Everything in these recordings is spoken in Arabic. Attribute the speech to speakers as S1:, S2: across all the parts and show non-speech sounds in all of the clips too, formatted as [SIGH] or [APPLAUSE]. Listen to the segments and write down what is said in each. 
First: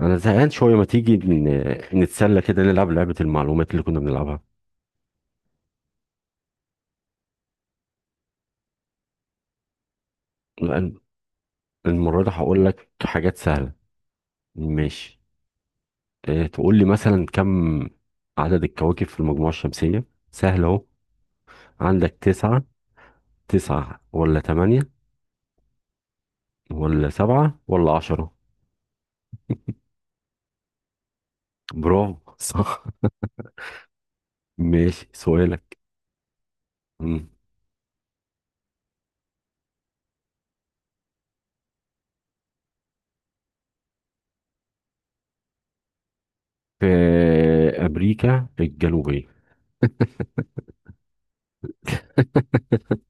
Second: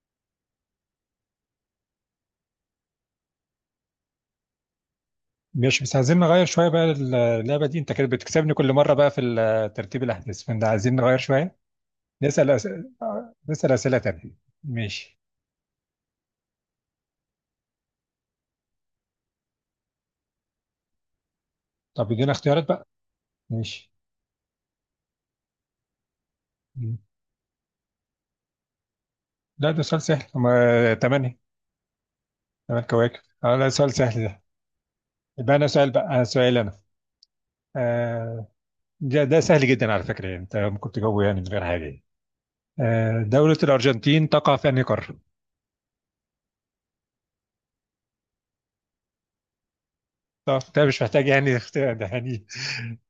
S1: انا زهقان شويه، ما تيجي نتسلى كده نلعب لعبه المعلومات اللي كنا بنلعبها؟
S2: مش بس عايزين نغير شوية بقى. اللعبة دي انت كانت بتكسبني كل مرة بقى في ترتيب الأحداث، فاحنا
S1: لأن
S2: عايزين نغير شوية.
S1: المره دي
S2: نسأل
S1: هقول
S2: أس...
S1: لك حاجات
S2: نسأل
S1: سهله.
S2: أسئلة تانية. ماشي.
S1: ماشي. تقول لي مثلا كم عدد الكواكب في المجموعه الشمسيه؟ سهل اهو.
S2: طب
S1: عندك
S2: ادينا
S1: 9،
S2: اختيارات بقى. ماشي.
S1: تسعة ولا تمانية
S2: مم.
S1: ولا سبعة ولا عشرة
S2: لا، ده سؤال سهل، هما تمانية.
S1: برافو،
S2: تمن
S1: صح.
S2: كواكب. اه، لا، سؤال سهل ده.
S1: [LAUGHS] ماشي،
S2: يبقى أنا
S1: سؤالك.
S2: سؤال بقى، أنا سؤال أنا.
S1: مم.
S2: آه ده سهل جدا على فكرة، يعني انت ممكن تجاوبه يعني من غير حاجة يعني. دولة الأرجنتين تقع في أنهي قارة؟
S1: في امريكا الجنوبيه.
S2: طب ده مش محتاج يعني اختراع ده يعني.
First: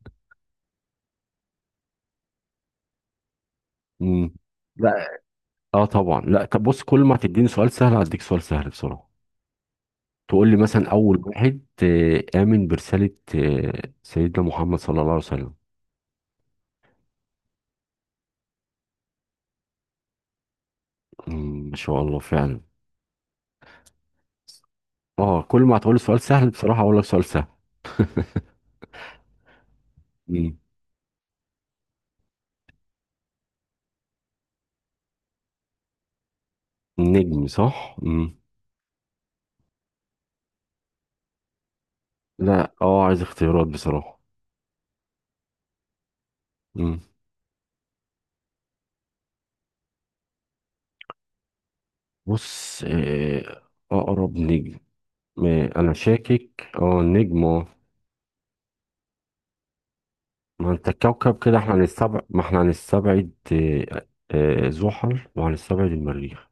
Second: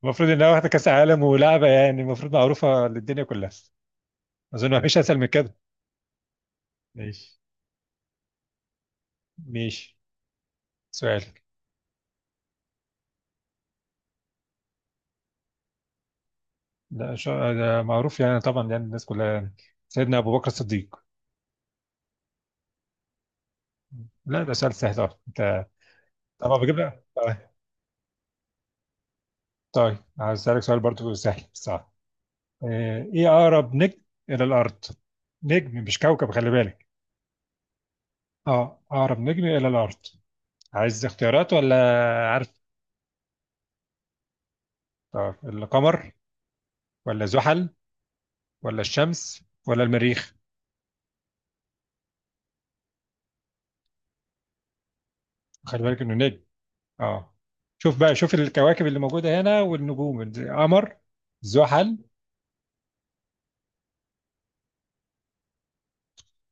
S2: المفروض انها واخده كاس عالم ولعبه، يعني المفروض معروفه للدنيا كلها.
S1: مم.
S2: اظن ما فيش اسهل
S1: لا،
S2: من كده.
S1: اه طبعا لا. طب بص، كل ما
S2: ماشي.
S1: تديني سؤال سهل هديك سؤال سهل بسرعه.
S2: ماشي
S1: تقول لي مثلا اول
S2: سؤالك.
S1: واحد امن برساله. سيدنا محمد صلى الله عليه وسلم.
S2: ده معروف يعني، طبعا يعني الناس كلها يعني. سيدنا ابو بكر الصديق.
S1: ما شاء الله فعلا.
S2: لا ده سؤال سهل طبعا
S1: اه، كل
S2: انت.
S1: ما هتقول لي سؤال سهل
S2: طبعا بجيب
S1: بصراحه اقول لك
S2: لك.
S1: سؤال
S2: طيب،
S1: سهل.
S2: طيب عايز
S1: مم.
S2: اسالك سؤال برضو سهل، صح؟ ايه اقرب نجم الى الارض؟ نجم مش كوكب، خلي بالك.
S1: النجم، صح. مم.
S2: اه، اقرب نجم الى الارض. عايز اختيارات ولا عارف؟
S1: لا، اه عايز اختيارات بصراحه.
S2: طب القمر،
S1: مم.
S2: ولا زحل، ولا الشمس، ولا المريخ؟
S1: بص، اقرب نجم.
S2: خلي
S1: انا
S2: بالك انه نجم.
S1: شاكك،
S2: اه.
S1: النجم اه
S2: شوف بقى، شوف الكواكب اللي موجوده هنا والنجوم.
S1: ما انت
S2: القمر،
S1: الكوكب، كده احنا
S2: زحل
S1: هنستبعد ما احنا هنستبعد زحل، وهنستبعد المريخ.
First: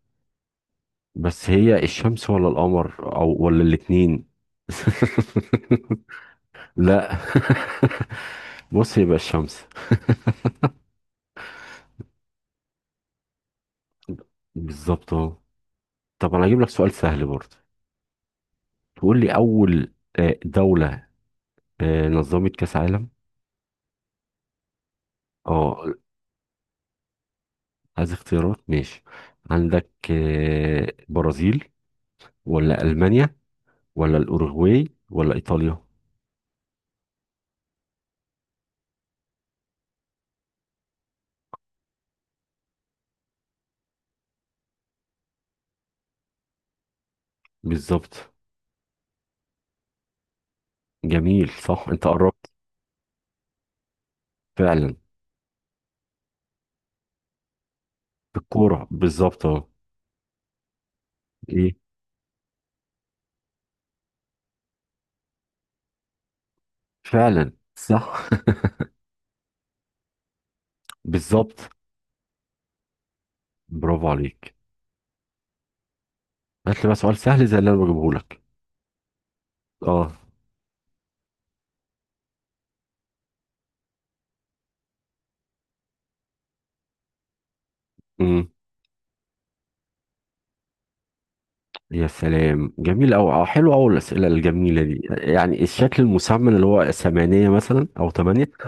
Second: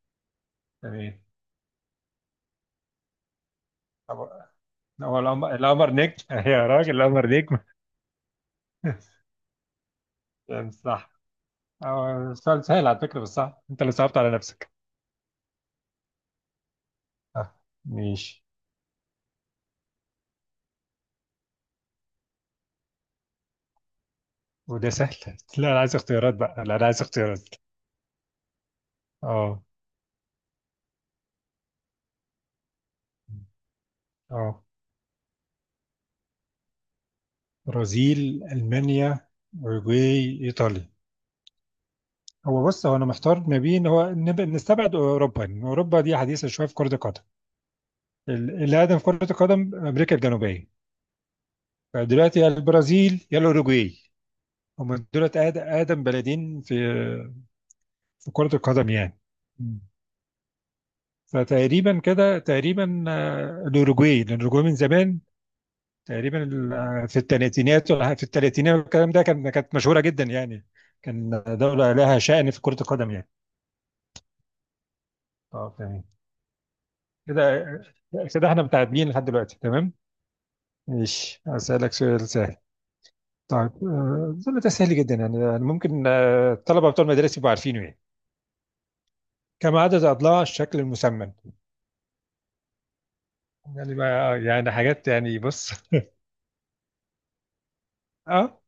S2: يعني.
S1: بس هي الشمس ولا القمر ولا الاتنين؟
S2: هو
S1: [LAUGHS]
S2: هو القمر. القمر نجم [LAUGHS] يا
S1: لا.
S2: راجل،
S1: [LAUGHS]
S2: القمر نجم.
S1: بص، يبقى
S2: [LAUGHS]
S1: الشمس.
S2: يعني صح. سؤال سهل على فكره، بس صح، انت اللي صعبت على نفسك.
S1: بالظبط اهو. طب انا هجيب لك سؤال سهل برضه.
S2: ماشي.
S1: تقول لي اول دولة نظمت كاس عالم.
S2: وده سهل؟ [LAUGHS] لا انا
S1: اه،
S2: عايز اختيارات بقى، لا انا عايز اختيارات.
S1: عايز اختيارات. ماشي.
S2: اه.
S1: عندك برازيل، ولا المانيا، ولا
S2: اه،
S1: الاوروغواي، ولا ايطاليا؟
S2: برازيل، المانيا، اوروجواي، ايطاليا. هو بص، هو انا محتار ما بين، هو نستبعد اوروبا، يعني اوروبا دي حديثه شويه في كره القدم.
S1: بالظبط.
S2: اللي اقدم في كره القدم امريكا الجنوبيه.
S1: جميل، صح، انت
S2: فدلوقتي يا
S1: قربت.
S2: البرازيل يا الاوروجواي.
S1: فعلا.
S2: هم دولت اقدم بلدين في، في كره
S1: الكورة
S2: القدم يعني.
S1: بالظبط اهو.
S2: مم.
S1: ايه،
S2: فتقريبا كده، تقريبا الاوروجواي، لان الاوروجواي من زمان تقريبا في
S1: فعلا
S2: الثلاثينات ولا في
S1: صح.
S2: الثلاثينات والكلام ده، كان كانت مشهوره جدا يعني. كان
S1: بالظبط.
S2: دوله لها شأن في كره القدم يعني.
S1: برافو عليك.
S2: اه تمام.
S1: هات لي بقى سؤال
S2: كده،
S1: سهل زي اللي انا بجيبه لك.
S2: كده احنا متعادلين لحد دلوقتي، تمام.
S1: اه.
S2: ماشي، أسألك سؤال سهل. طيب أظن ده سهل جدا يعني، يعني ممكن الطلبة بتوع المدارس يبقوا عارفينه يعني.
S1: امم
S2: كم عدد أضلاع الشكل المسمن؟
S1: يا سلام، جميل أوي، أو حلو أوي
S2: يعني بقى
S1: الأسئلة
S2: يعني
S1: الجميلة دي.
S2: حاجات يعني،
S1: يعني
S2: بص. [LAUGHS]
S1: الشكل المسمن اللي هو 8 مثلا أو 8.
S2: اه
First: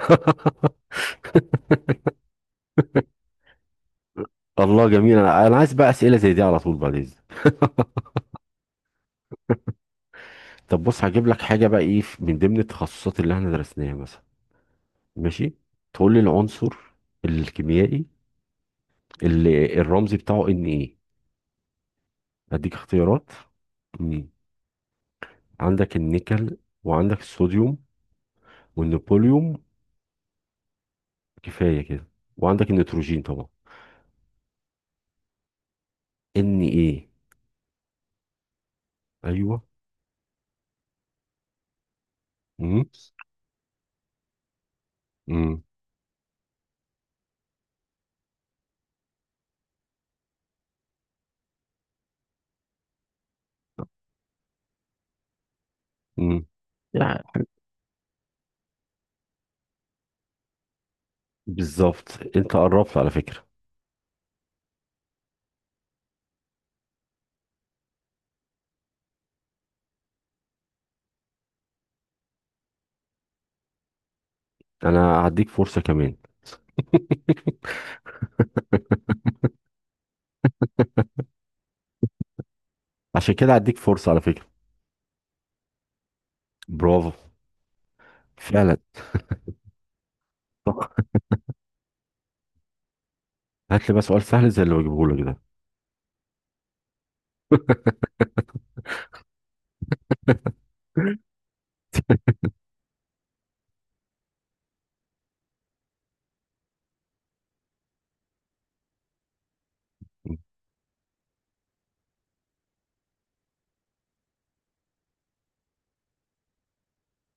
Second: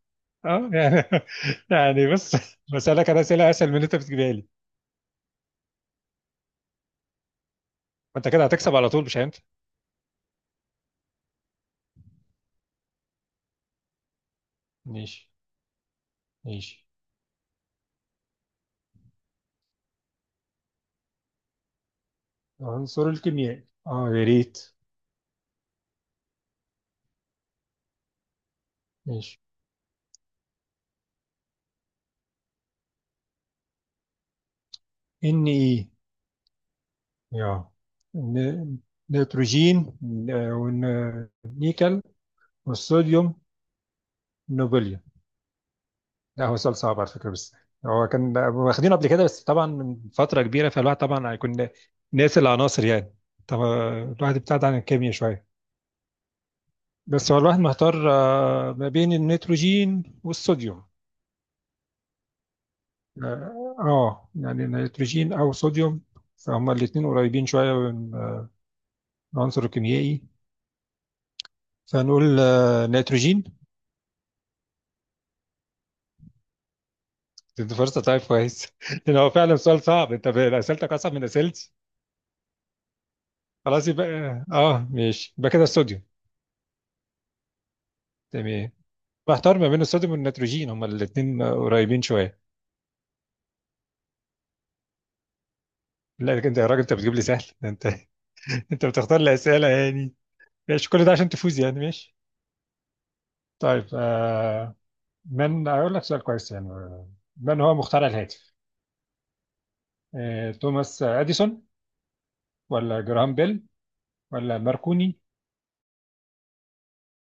S2: اه يعني [LAUGHS] يعني بص، بسألك أنا أسئلة أسهل من اللي أنت بتجيبها لي.
S1: [LAUGHS] الله، جميل. أنا عايز بقى أسئلة زي دي على طول بعد إذنك.
S2: وأنت كده هتكسب على طول، مش أنت؟
S1: طب بص، هجيب لك حاجة بقى من ضمن التخصصات اللي إحنا درسناها مثلا.
S2: ماشي.
S1: ماشي. تقول لي العنصر
S2: ماشي.
S1: الكيميائي اللي الرمز بتاعه إن إيه. أديك
S2: عنصر
S1: اختيارات.
S2: الكيمياء، اه يا
S1: مم.
S2: ريت.
S1: عندك النيكل، وعندك الصوديوم،
S2: ماشي.
S1: والنبوليوم، كفايه كده، وعندك النيتروجين طبعا.
S2: ان ايه.
S1: ان ايه.
S2: يا ن-
S1: ايوه.
S2: نيتروجين. آه، والنيكل،
S1: امم
S2: والصوديوم، نوبل.
S1: امم
S2: لا هو سؤال صعب على فكرة، بس هو كان واخدينه قبل كده بس طبعا من فترة كبيرة، فالواحد طبعا هيكون ناسي العناصر يعني. طبعا الواحد ابتعد عن الكيمياء شوية.
S1: امم يعني
S2: بس هو الواحد محتار ما بين النيتروجين والصوديوم.
S1: بالظبط، انت قربت على فكره.
S2: اه يعني نيتروجين او صوديوم. فهما الاتنين قريبين شوية من العنصر الكيميائي. فنقول نيتروجين.
S1: انا هديك فرصه كمان.
S2: دي فرصة؟ طيب كويس [LAUGHS] لأن هو فعلا سؤال صعب. انت أسئلتك أصعب من أسئلتي.
S1: عشان كده هديك
S2: خلاص يبقى
S1: فرصه على
S2: اه
S1: فكره.
S2: ماشي، يبقى كده الصوديوم.
S1: برافو.
S2: تمام.
S1: فعلا.
S2: محتار ما بين الصوديوم والنيتروجين، هما
S1: طب
S2: الاثنين قريبين شويه.
S1: هات لي بقى سؤال سهل زي اللي بجيبه لك ده.
S2: لا لكن انت يا راجل، انت بتجيب لي سهل ده؟ انت [LAUGHS] انت بتختار لي اسئله يعني. ماشي، كل ده عشان تفوز يعني، ماشي. طيب آه، من اقول لك سؤال كويس يعني، من هو مخترع الهاتف؟ آه، توماس اديسون، ولا جراهام بيل، ولا ماركوني؟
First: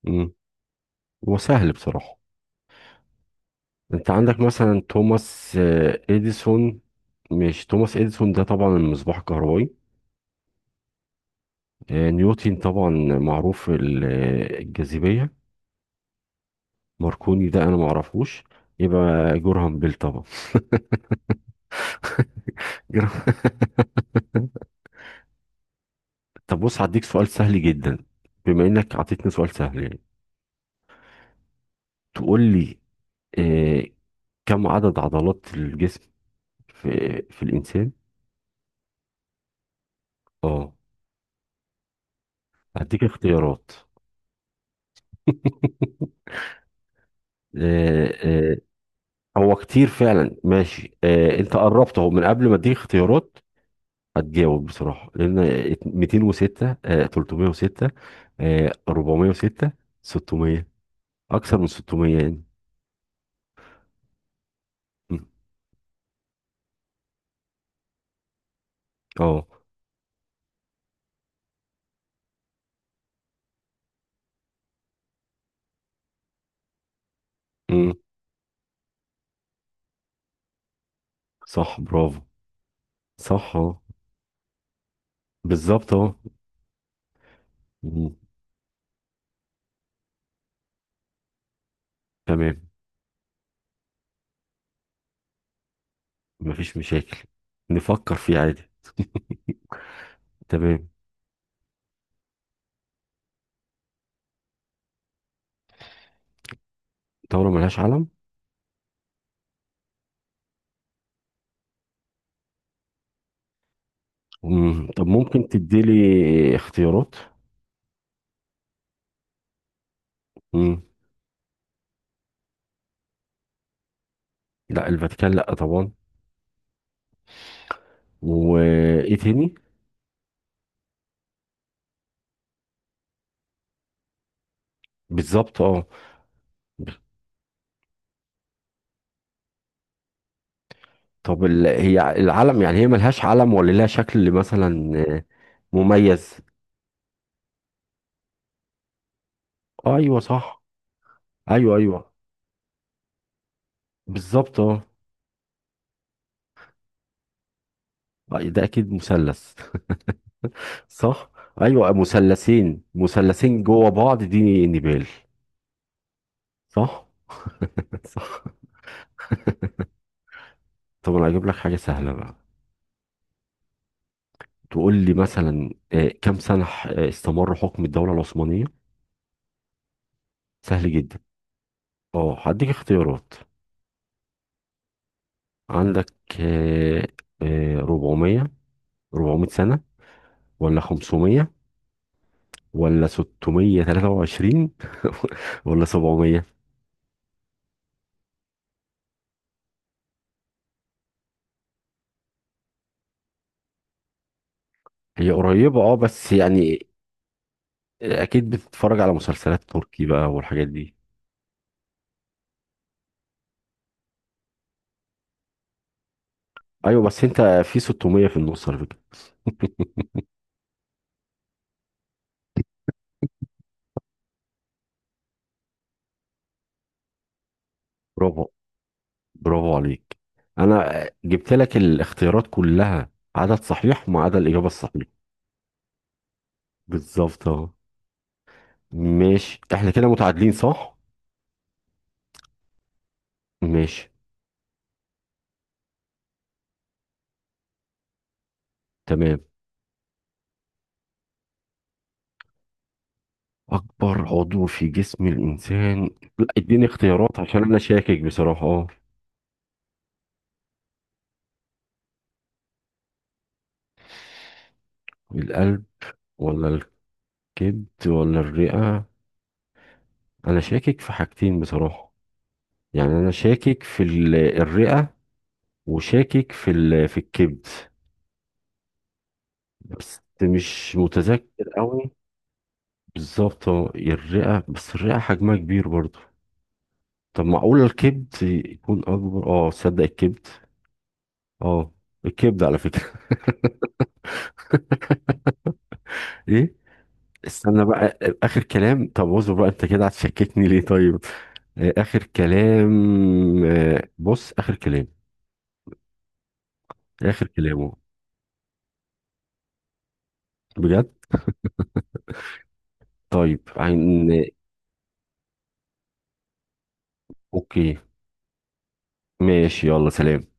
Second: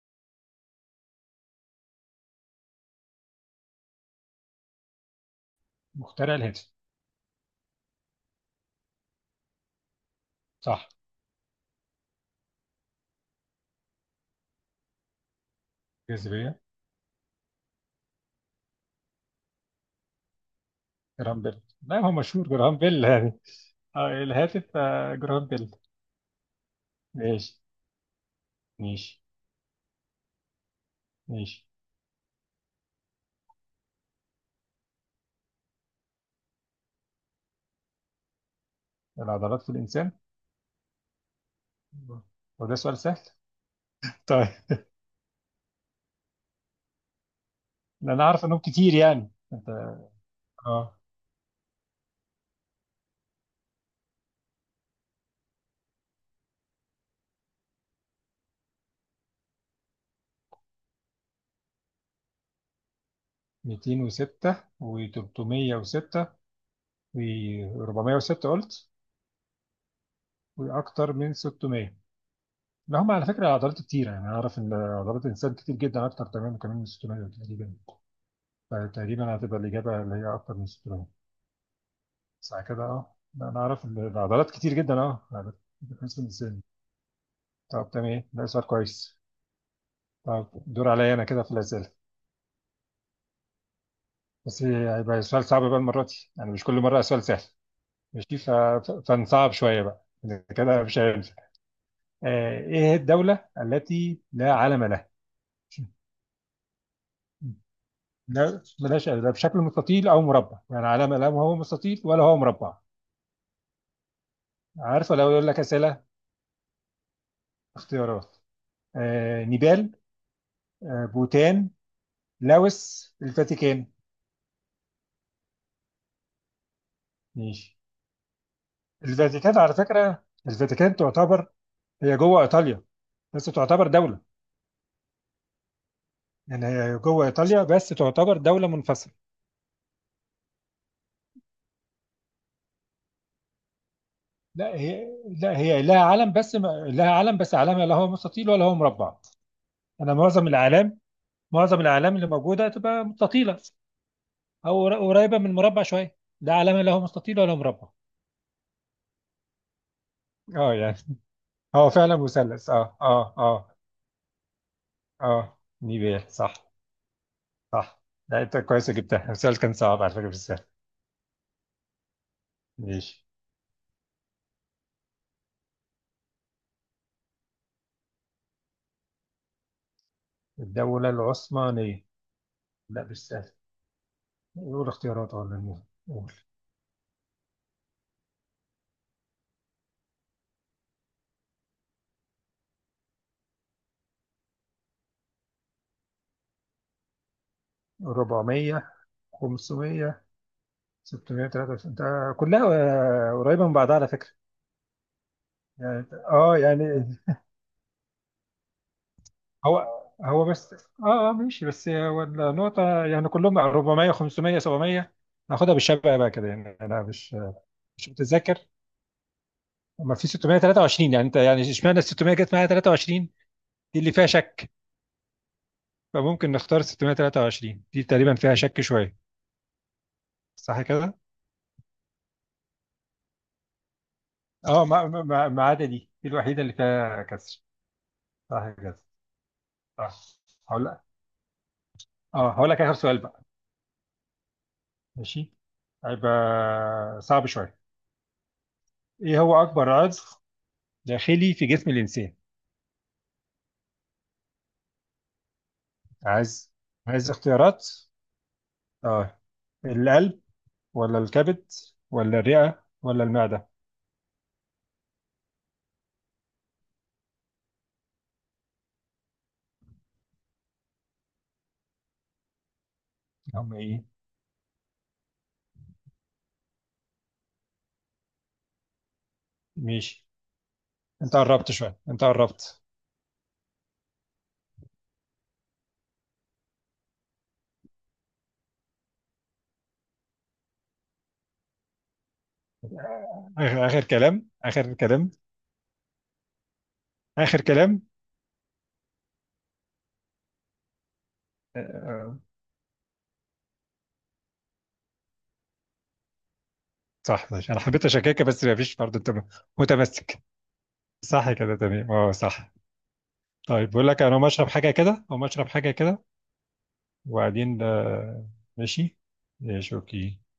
S1: امم هو سهل بصراحه. انت عندك مثلا توماس
S2: مخترع الهاتف.
S1: اديسون. مش توماس اديسون ده طبعا؟ المصباح الكهربائي.
S2: صح.
S1: نيوتن طبعا، معروف الجاذبيه.
S2: جاذبيه.
S1: ماركوني ده انا ما اعرفوش. يبقى جورهام بيل طبعا.
S2: جراهام بيل، لا هو مشهور جراهام
S1: [LAUGHS]
S2: بيل
S1: جورهام-.
S2: يعني. آه الهاتف، آه جراهام بيل.
S1: طب بص، هديك سؤال
S2: ماشي.
S1: سهل جدا، بما انك
S2: ماشي.
S1: عطيتني سؤال سهل يعني.
S2: ماشي.
S1: تقول لي آه كم عدد عضلات الجسم في في الانسان؟
S2: العضلات في الانسان.
S1: اه،
S2: وده سؤال
S1: هديك
S2: سهل؟
S1: اختيارات.
S2: طيب.
S1: [LAUGHS] آه
S2: ده انا عارف
S1: آه
S2: انهم كتير يعني،
S1: هو
S2: انت.
S1: كتير فعلا.
S2: اه،
S1: ماشي، انت قربت اهو من قبل ما اديك اختيارات. هتجاوب بصراحة لان 206، 306، 406، 600، اكثر من 600.
S2: 206
S1: يعني.
S2: و306 و406 قلت،
S1: اه.
S2: واكتر من 600. لا هم على فكره عضلات كتير يعني، انا اعرف ان عضلات الانسان كتير جدا، اكتر تمام كمان من 600 تقريبا.
S1: امم
S2: فتقريبا هتبقى الاجابه اللي هي اكتر من 600.
S1: صح، برافو،
S2: ساعه كده. اه لا،
S1: صح،
S2: انا
S1: اه،
S2: اعرف ان العضلات كتير جدا، اه، عضلات
S1: بالظبط، اه.
S2: بالنسبه للانسان. طب
S1: مم.
S2: تمام، ده سؤال كويس. طب دور عليا انا كده في الاسئله.
S1: تمام.
S2: بس هيبقى سؤال صعب بقى المره دي، يعني مش كل
S1: مفيش
S2: مره
S1: مشاكل،
S2: سؤال سهل.
S1: نفكر
S2: ماشي،
S1: فيه عادي.
S2: فنصعب شوية بقى، إذا كده
S1: تمام.
S2: مش هيمسك. إيه هي الدولة التي لا علم لها؟
S1: دولة ملهاش علم.
S2: لا بلاش، لا بشكل مستطيل أو مربع، يعني علم لا هو مستطيل ولا هو مربع.
S1: طب
S2: عارفة لو يقول
S1: ممكن
S2: لك
S1: تديلي
S2: أسئلة.
S1: اختيارات.
S2: اختيارات. نيبال،
S1: مم.
S2: بوتان، لاوس، الفاتيكان.
S1: لا الفاتيكان، لا طبعا.
S2: ماشي.
S1: وايه تاني؟
S2: الفاتيكان على فكرة، الفاتيكان تعتبر، هي جوه إيطاليا بس تعتبر دولة.
S1: بالظبط، اه.
S2: يعني هي جوه إيطاليا بس تعتبر دولة منفصلة.
S1: طب هي العلم، يعني هي ملهاش علم ولا لها شكل
S2: لا
S1: مثلا
S2: هي، لا هي لها علم،
S1: مميز؟
S2: بس لها علم بس علمها لا هو مستطيل ولا هو مربع. انا
S1: ايوه،
S2: معظم
S1: صح.
S2: الاعلام،
S1: ايوه،
S2: معظم
S1: ايوه.
S2: الاعلام اللي موجوده تبقى مستطيله،
S1: بالظبط،
S2: او
S1: اه.
S2: قريبه من مربع شويه. ده علمها لا هو مستطيل ولا مربع.
S1: ده اكيد مثلث.
S2: اه
S1: [LAUGHS]
S2: يعني.
S1: صح.
S2: هو
S1: ايوه،
S2: فعلا مثلث.
S1: مثلثين
S2: اه اه
S1: مثلثين
S2: اه.
S1: جوه بعض، دي نبال.
S2: اه نيبال صح.
S1: صح.
S2: صح.
S1: [LAUGHS]
S2: لا
S1: صح.
S2: انت كويس جبتها، السؤال كان صعب على فكره مش سهل.
S1: طب انا هجيب لك حاجه سهله بقى.
S2: ماشي.
S1: تقول لي مثلا كم سنه استمر حكم الدوله العثمانيه؟ سهل
S2: الدوله
S1: جدا.
S2: العثمانيه.
S1: اه، هديك
S2: لا مش
S1: اختيارات.
S2: سهل. قول اختيارات ولا نقول؟
S1: عندك
S2: قول.
S1: آه، 400، 400 سنه، ولا 500، ولا 623، [LAUGHS] ولا 700؟
S2: 400، 500، 693 ده كلها قريبة من بعضها على فكرة.
S1: هي قريبه اه
S2: يعني
S1: بس
S2: اه
S1: يعني.
S2: يعني.
S1: اكيد بتتفرج على مسلسلات
S2: هو
S1: تركي بقى
S2: هو
S1: والحاجات
S2: بس
S1: دي.
S2: اه اه ماشي، بس هو النقطة يعني كلهم 400، 500، 700. ناخدها بالشبع بقى كده يعني،
S1: ايوه،
S2: انا
S1: بس انت في
S2: مش
S1: 600 في
S2: متذكر.
S1: النص على فكره.
S2: اما في 623، يعني انت، يعني اشمعنى ال 600 جت معايا 23، دي اللي فيها شك. فممكن نختار 623 دي، تقريبا
S1: برافو.
S2: فيها شك شوية.
S1: برافو عليك.
S2: صح
S1: انا
S2: كده؟
S1: جبت لك الاختيارات كلها عدد صحيح وما عدا الاجابه
S2: اه،
S1: الصحيحه.
S2: ما عدا دي الوحيدة اللي فيها
S1: بالظبط
S2: كسر.
S1: اهو.
S2: صح كده.
S1: ماشي، احنا كده
S2: صح.
S1: متعادلين،
S2: هقول
S1: صح.
S2: لك، اه هقول لك اخر سؤال بقى.
S1: ماشي.
S2: ماشي. هيبقى صعب شوية.
S1: تمام.
S2: إيه هو أكبر عضو داخلي في جسم الإنسان؟
S1: اكبر عضو في جسم الانسان. لا،
S2: عايز.
S1: اديني
S2: عايز
S1: اختيارات عشان انا
S2: اختيارات؟
S1: شاكك بصراحه، اه.
S2: آه، القلب، ولا الكبد، ولا الرئة، ولا المعدة؟
S1: القلب، ولا الكبد، ولا الرئه. انا شاكك في حاجتين بصراحه. يعني انا
S2: هم
S1: شاكك في
S2: إيه؟
S1: الرئه، وشاكك في في الكبد. بس
S2: ماشي.
S1: مش
S2: أنت
S1: متذكر
S2: قربت شوية،
S1: قوي.
S2: أنت قربت.
S1: بالظبط، اه، الرئة، بس الرئة حجمها كبير برضه. طب معقول الكبد يكون أكبر؟ اه تصدق الكبد. اه، الكبد على فكرة.
S2: آخر,
S1: [LAUGHS]
S2: آخر كلام آخر كلام.
S1: ايه؟
S2: آخر
S1: استنى
S2: كلام.
S1: بقى. آخر كلام؟ طب اصبر بقى، انت كده هتشككني ليه طيب؟
S2: آه،
S1: آخر
S2: آه،
S1: كلام. بص، آخر كلام. آخر
S2: صح ماشي، أنا
S1: كلامه.
S2: حبيت أشككك بس مفيش، برضه أنت متمسك.
S1: بجد.
S2: صح كده، تمام أه صح.
S1: طيب،
S2: طيب بقول
S1: عن.
S2: لك أنا مشرب حاجة كده أو مشرب حاجة كده. وبعدين
S1: اوكي.
S2: ماشي.
S1: ماشي،
S2: ماشي
S1: يلا
S2: أوكي.
S1: سلام.